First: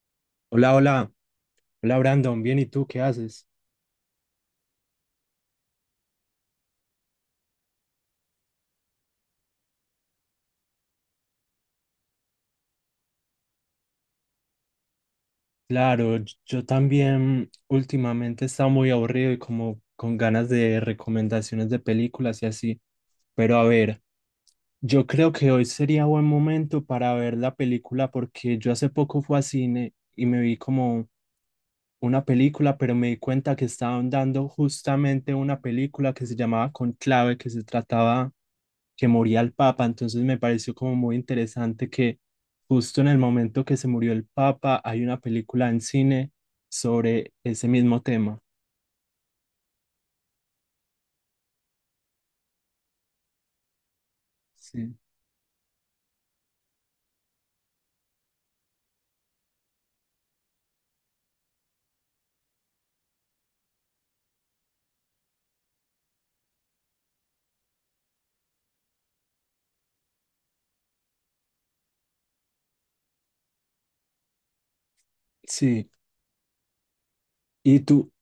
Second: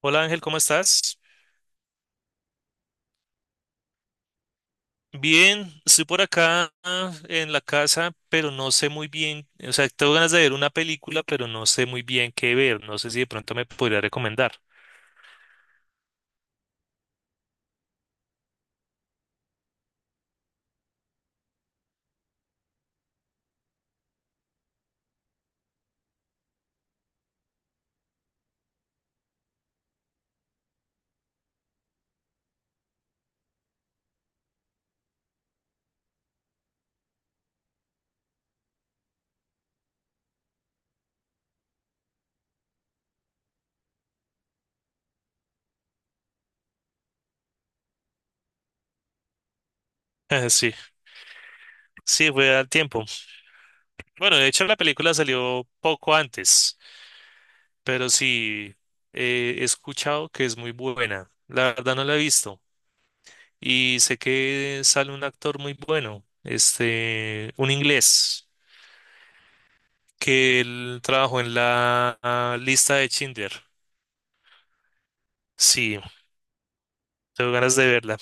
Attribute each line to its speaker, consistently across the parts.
Speaker 1: Hola Ángel, ¿cómo
Speaker 2: Hola, hola,
Speaker 1: estás?
Speaker 2: hola Brandon, bien, ¿y tú qué haces?
Speaker 1: Bien, estoy por acá en la casa, pero no sé muy bien, o sea, tengo ganas de ver una película, pero no sé muy bien qué ver, no sé si de pronto me podría recomendar.
Speaker 2: Claro, yo también últimamente he estado muy aburrido y como con ganas de recomendaciones de películas y así, pero a ver, yo creo que hoy sería buen momento para ver la película porque yo hace poco fui a cine y me vi como una película, pero me di cuenta que estaban dando justamente una película que se llamaba Conclave, que se trataba que moría el Papa, entonces me pareció como muy interesante que justo en el momento que se murió el Papa hay una película en cine sobre ese mismo tema.
Speaker 1: Sí, sí, fue al tiempo. Bueno, de hecho la
Speaker 2: Sí.
Speaker 1: película salió poco antes, pero sí, he escuchado que es muy buena. La verdad no la he visto. Y sé que sale un actor muy bueno, este, un inglés, que él trabajó en la lista de Schindler.
Speaker 2: Sí.
Speaker 1: Sí, tengo ganas
Speaker 2: ¿Y
Speaker 1: de
Speaker 2: tú,
Speaker 1: verla.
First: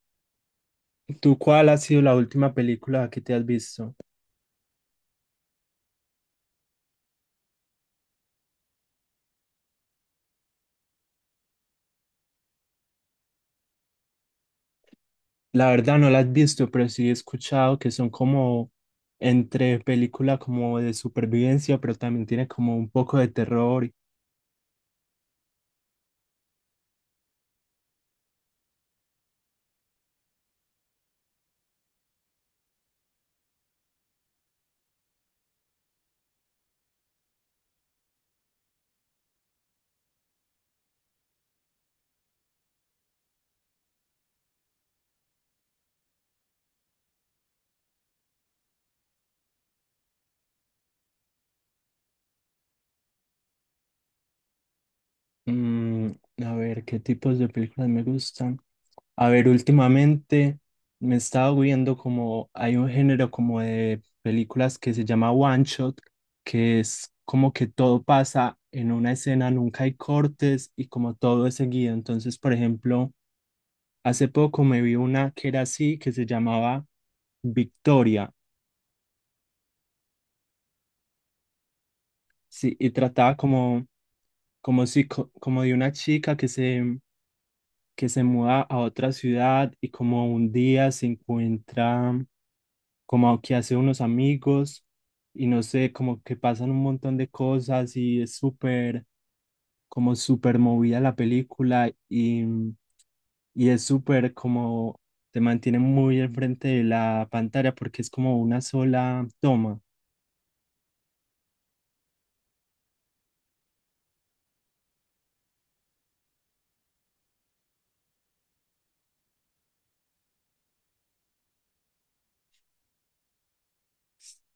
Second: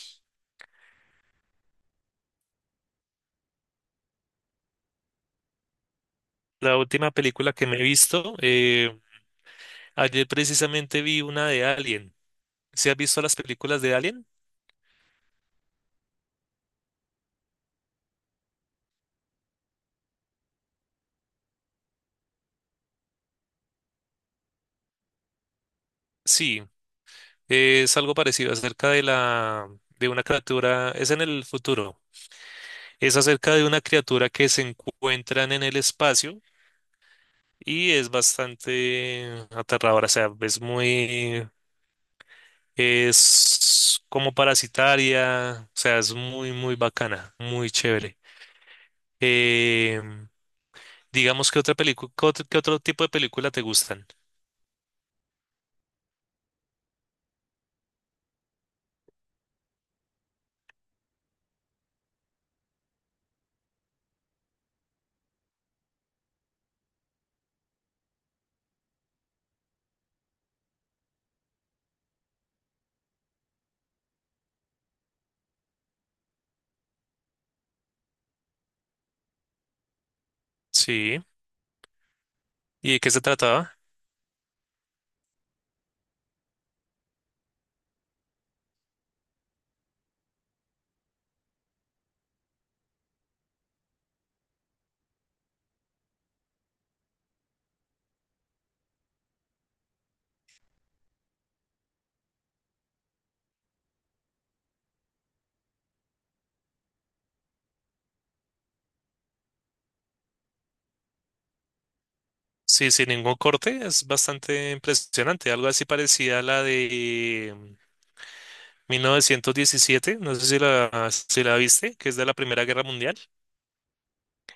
Speaker 2: tú cuál ha sido la última película que te has visto?
Speaker 1: La última película que me he visto, ayer precisamente vi una de Alien. ¿Sí has visto las películas de Alien?
Speaker 2: La verdad no las he visto, pero sí he escuchado que son como entre película como de supervivencia, pero también tiene como un poco de terror.
Speaker 1: Sí, es algo parecido acerca de la de una criatura, es en el futuro. Es acerca de una criatura que se encuentran en el espacio y es bastante aterradora, o sea, es muy, es como parasitaria, o sea, es muy, muy bacana, muy chévere. Eh, digamos que otra película, ¿ qué otro tipo de película te gustan?
Speaker 2: Mm, a ver, ¿qué tipos de películas me gustan? A ver, últimamente me he estado viendo como hay un género como de películas que se llama One Shot, que es como que todo pasa en una escena, nunca hay cortes y como todo es seguido. Entonces, por ejemplo, hace poco me vi una que era así, que se llamaba Victoria,
Speaker 1: Sí.
Speaker 2: sí, y
Speaker 1: ¿Y de qué se
Speaker 2: trataba
Speaker 1: trataba?
Speaker 2: como, como, si, como de una chica que se muda a otra ciudad y como un día se encuentra como que hace unos amigos y no sé, como que pasan un montón de cosas y es súper, como súper movida la película y es súper como, te mantiene muy al frente de la pantalla porque es como una sola toma.
Speaker 1: Sí, sin ningún corte, es bastante impresionante, algo así parecida a la de 1917, no sé si la viste, que es de la Primera Guerra Mundial,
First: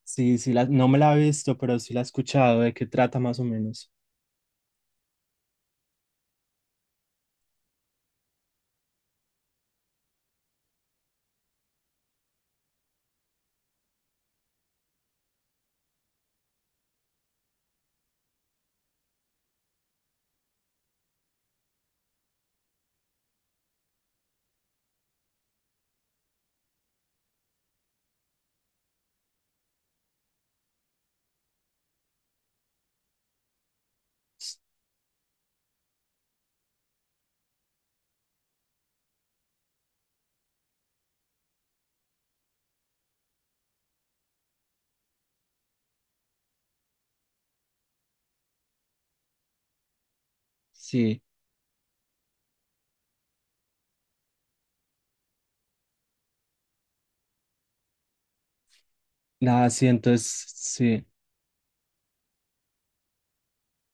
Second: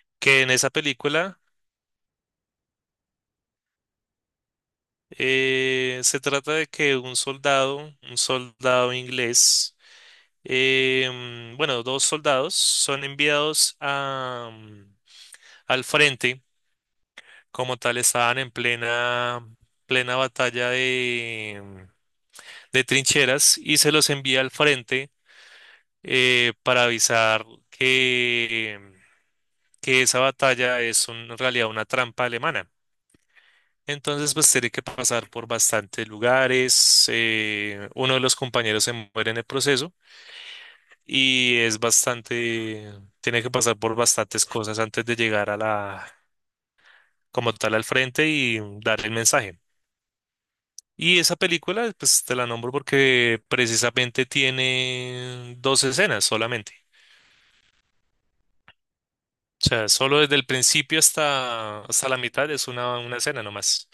Speaker 2: Sí,
Speaker 1: que en
Speaker 2: sí, la,
Speaker 1: esa
Speaker 2: no me la he
Speaker 1: película
Speaker 2: visto, pero sí la he escuchado, de qué trata más o menos.
Speaker 1: Se trata de que un soldado inglés, eh, bueno, dos soldados son enviados a, al frente, como tal estaban plena batalla de trincheras y se los envía al frente para avisar que, que esa batalla es en realidad una trampa alemana. Entonces, pues tiene que pasar por bastantes lugares. Uno de los compañeros se muere en el proceso y es bastante, tiene que pasar por bastantes cosas antes de llegar a como tal, al frente y dar el mensaje. Y
Speaker 2: Sí,
Speaker 1: esa película, pues te la nombro porque precisamente tiene dos escenas solamente. O
Speaker 2: la
Speaker 1: sea,
Speaker 2: siento,
Speaker 1: solo
Speaker 2: es,
Speaker 1: desde el principio
Speaker 2: sí,
Speaker 1: hasta la mitad es una escena nomás.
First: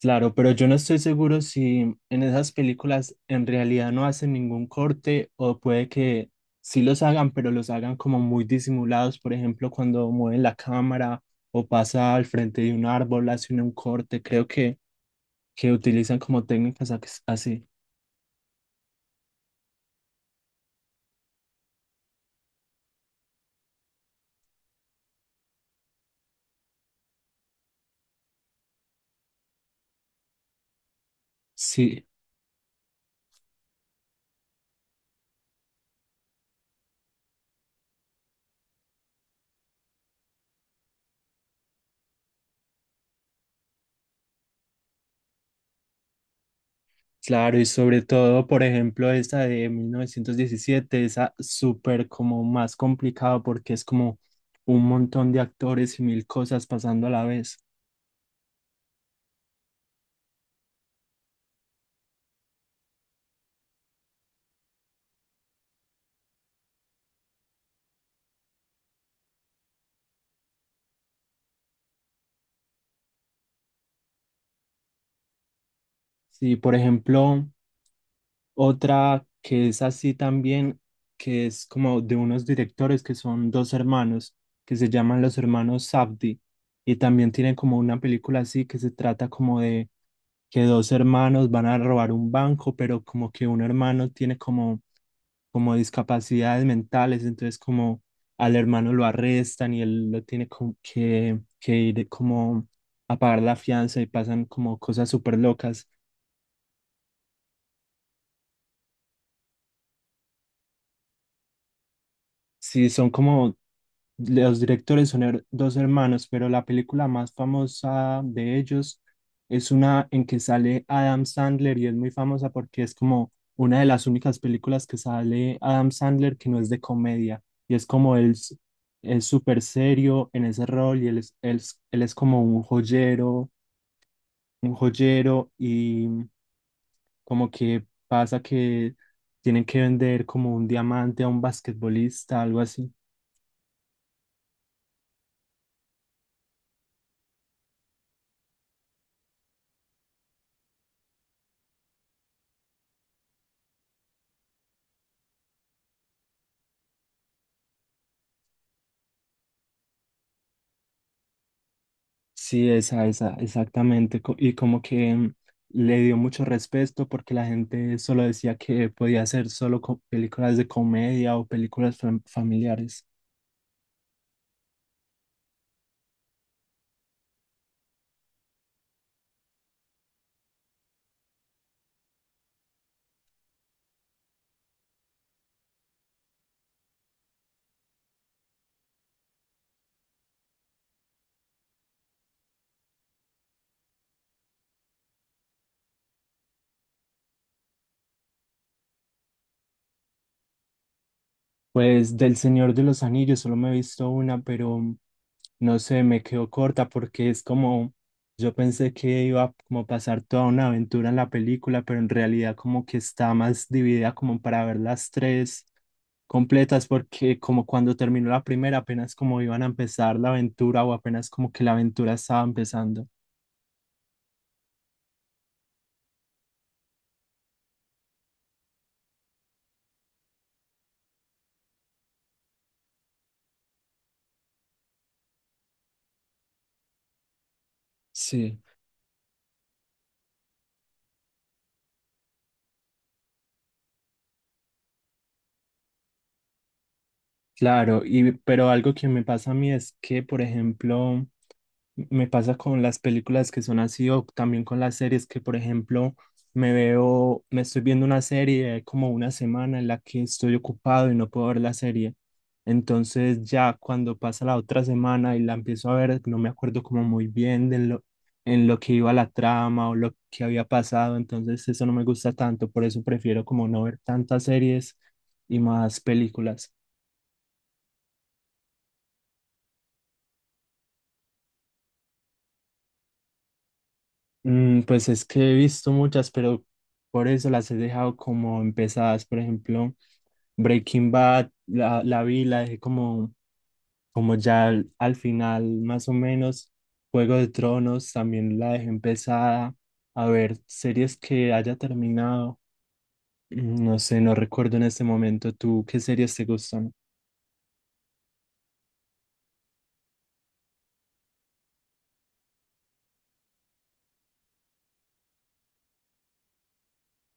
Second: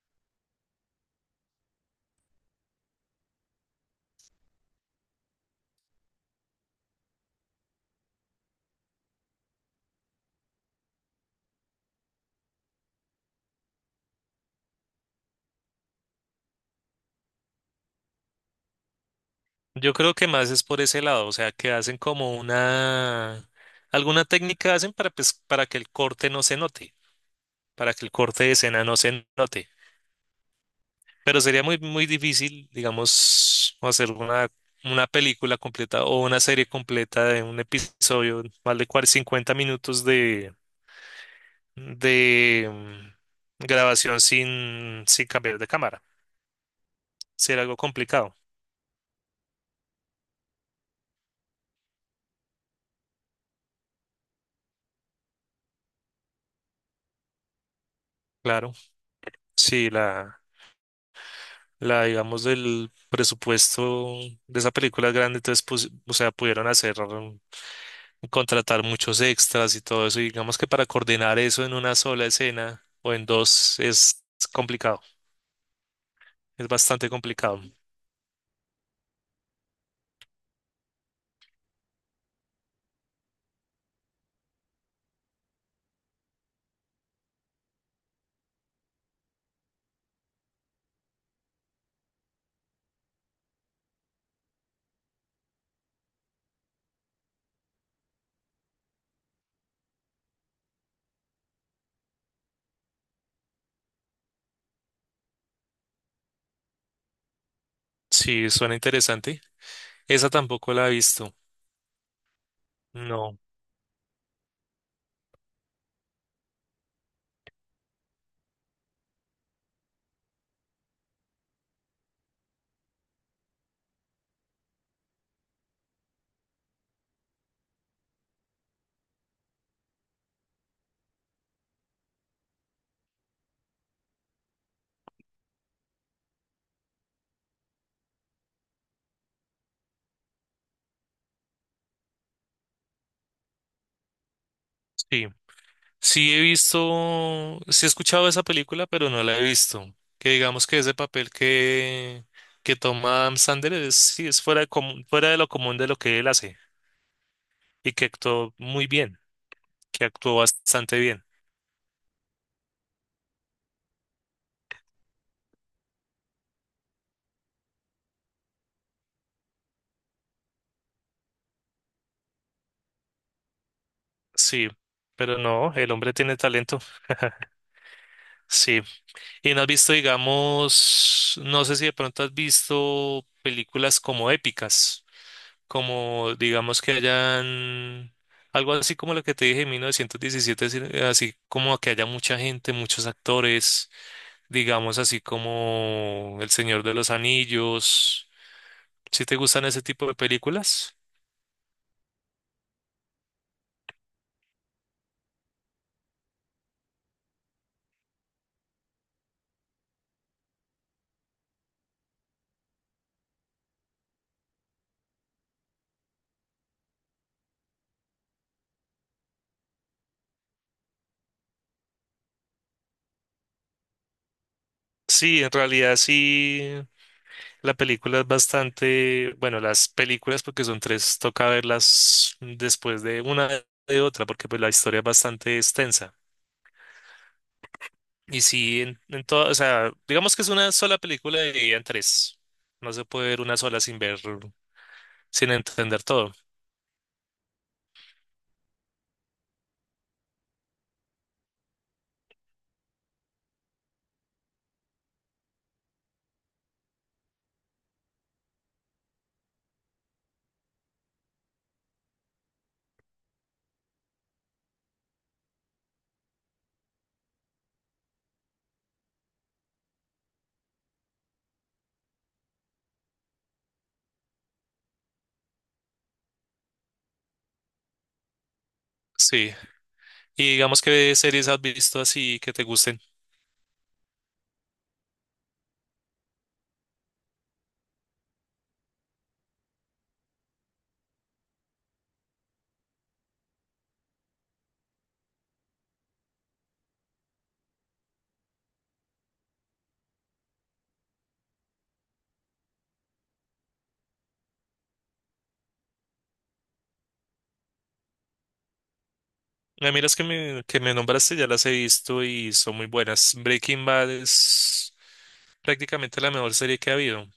Speaker 2: claro, pero yo no estoy seguro si en esas películas en realidad no hacen ningún corte o puede que sí los hagan, pero los hagan como muy disimulados, por ejemplo, cuando mueven la cámara o pasa al frente de un árbol, hacen un corte, creo que utilizan como técnicas así.
Speaker 1: Yo creo que más es por ese lado, o sea, que hacen como alguna técnica hacen para, pues, para que el corte no se note, para que el corte de escena no se note. Pero sería muy,
Speaker 2: Sí.
Speaker 1: muy difícil, digamos, hacer una película completa o una serie completa de un episodio, más de 40 o 50 minutos de grabación sin, sin cambiar de cámara.
Speaker 2: Claro,
Speaker 1: Sería
Speaker 2: y
Speaker 1: algo
Speaker 2: sobre
Speaker 1: complicado.
Speaker 2: todo, por ejemplo, esta de 1917, esa súper como más complicada porque es como un montón de actores y mil cosas pasando a la vez.
Speaker 1: Claro, sí, la, digamos, del presupuesto de esa película es grande, entonces, pues, o sea, pudieron hacer, contratar muchos extras y todo eso, y digamos que para coordinar eso en una sola escena o en dos es complicado,
Speaker 2: Sí,
Speaker 1: es
Speaker 2: por
Speaker 1: bastante
Speaker 2: ejemplo,
Speaker 1: complicado.
Speaker 2: otra que es así también, que es como de unos directores que son dos hermanos, que se llaman los hermanos Safdie, y también tienen como una película así que se trata como de que dos hermanos van a robar un banco, pero como que un hermano tiene como, como discapacidades mentales, entonces como al hermano lo arrestan y él lo tiene como que ir como a pagar la fianza y pasan como cosas súper locas.
Speaker 1: Sí, suena interesante. Esa tampoco la he visto.
Speaker 2: Sí, son
Speaker 1: No,
Speaker 2: como los directores son dos hermanos, pero la película más famosa de ellos es una en que sale Adam Sandler y es muy famosa porque es como una de las únicas películas que sale Adam Sandler que no es de comedia y es como es súper serio en ese rol y él es como un joyero y como que pasa que tienen que vender como un diamante a un basquetbolista, algo así.
Speaker 1: sí. Sí he visto, sí he escuchado esa película, pero no la he visto. Que digamos que ese papel que toma Adam Sandler es, sí, es fuera de, fuera de lo común de lo que él hace. Y que actuó muy bien, que actuó bastante bien.
Speaker 2: Sí, esa, exactamente. Y como que le dio mucho respeto porque la gente solo decía que podía hacer solo películas de comedia o películas familiares.
Speaker 1: Sí, pero no, el hombre tiene talento. Sí. Y no has visto, digamos, no sé si de pronto has visto películas como épicas, como digamos que hayan algo así como lo que te dije en 1917, así así como que haya mucha gente, muchos actores, digamos así como El Señor de los Anillos. ¿Si te gustan ese tipo de películas?
Speaker 2: Pues del Señor de los Anillos solo me he visto una, pero no sé, me quedó corta porque es como, yo pensé que iba a como pasar toda una aventura en la película, pero en realidad como que está más dividida como para ver las tres completas, porque como cuando terminó la primera, apenas como iban a empezar la aventura o apenas como que la aventura estaba empezando.
Speaker 1: Sí, en realidad sí. La película es bastante, bueno, las películas porque son tres, toca verlas después de una de otra porque pues la historia es bastante extensa. Y
Speaker 2: Sí.
Speaker 1: sí, en todo, o sea, digamos que es una sola película dividida en tres. No se puede ver una sola sin ver, sin entender todo.
Speaker 2: Claro, y pero algo que me pasa a mí es que, por ejemplo, me pasa con las películas que son así o también con las series que, por ejemplo, me veo, me estoy viendo una serie como una semana en la que estoy ocupado y no puedo ver la serie. Entonces ya cuando pasa la otra semana y la empiezo a ver, no me acuerdo como muy bien de lo, en lo que iba la trama o lo que había pasado. Entonces eso no me gusta tanto, por eso prefiero como no ver tantas series y más películas.
Speaker 1: Sí. Y digamos que series has visto así que te gusten.
Speaker 2: Pues es que he visto muchas, pero por eso las he dejado como empezadas. Por ejemplo, Breaking Bad, la vi, la dejé como, como ya al, al final, más o menos. Juego de Tronos también la dejé empezada. A ver, series que haya terminado. No sé, no recuerdo en este momento. ¿Tú qué series te gustan?
Speaker 1: A mí las que que me nombraste ya las he visto y son muy buenas. Breaking Bad es prácticamente la mejor serie que ha habido.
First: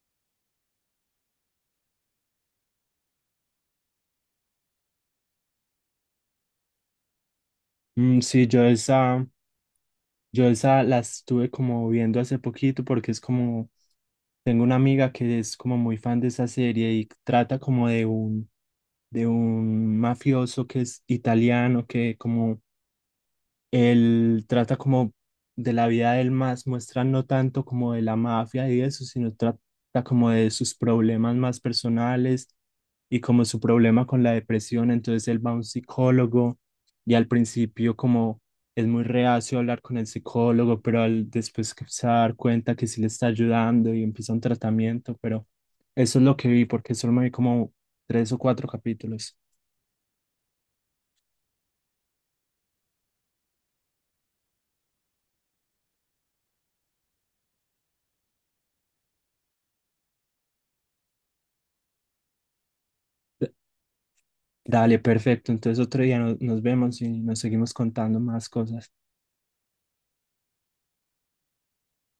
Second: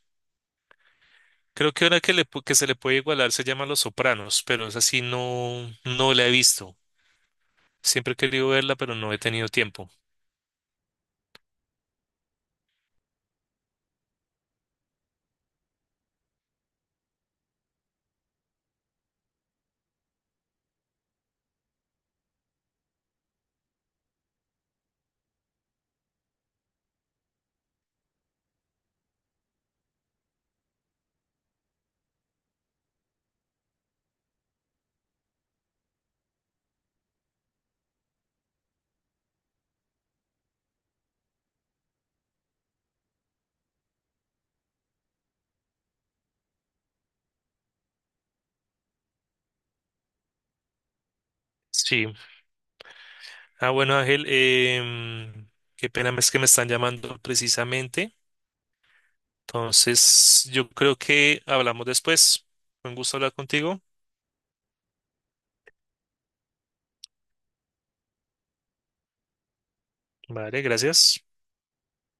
Speaker 1: Creo que una que se le puede igualar se llama Los Sopranos, pero es así no, no la he visto. Siempre he
Speaker 2: Sí,
Speaker 1: querido verla, pero no he tenido tiempo.
Speaker 2: yo esa las estuve como viendo hace poquito porque es como tengo una amiga que es como muy fan de esa serie y trata como de un mafioso que es italiano, que como él trata como de la vida del más, muestra no tanto como de la mafia y eso, sino trata como de sus problemas más personales y como su problema con la depresión. Entonces él va a un psicólogo y al principio como es muy reacio a hablar con el psicólogo, pero al, después que se va a dar cuenta que sí le está ayudando y empieza un tratamiento, pero eso es lo que vi porque solo me vi como tres o cuatro capítulos.
Speaker 1: Sí. Ah, bueno, Ángel, qué pena es que me están llamando precisamente. Entonces, yo creo que hablamos después. Fue un gusto hablar contigo.
Speaker 2: Dale, perfecto. Entonces otro día nos vemos y nos seguimos contando más cosas.
Speaker 1: Vale, gracias.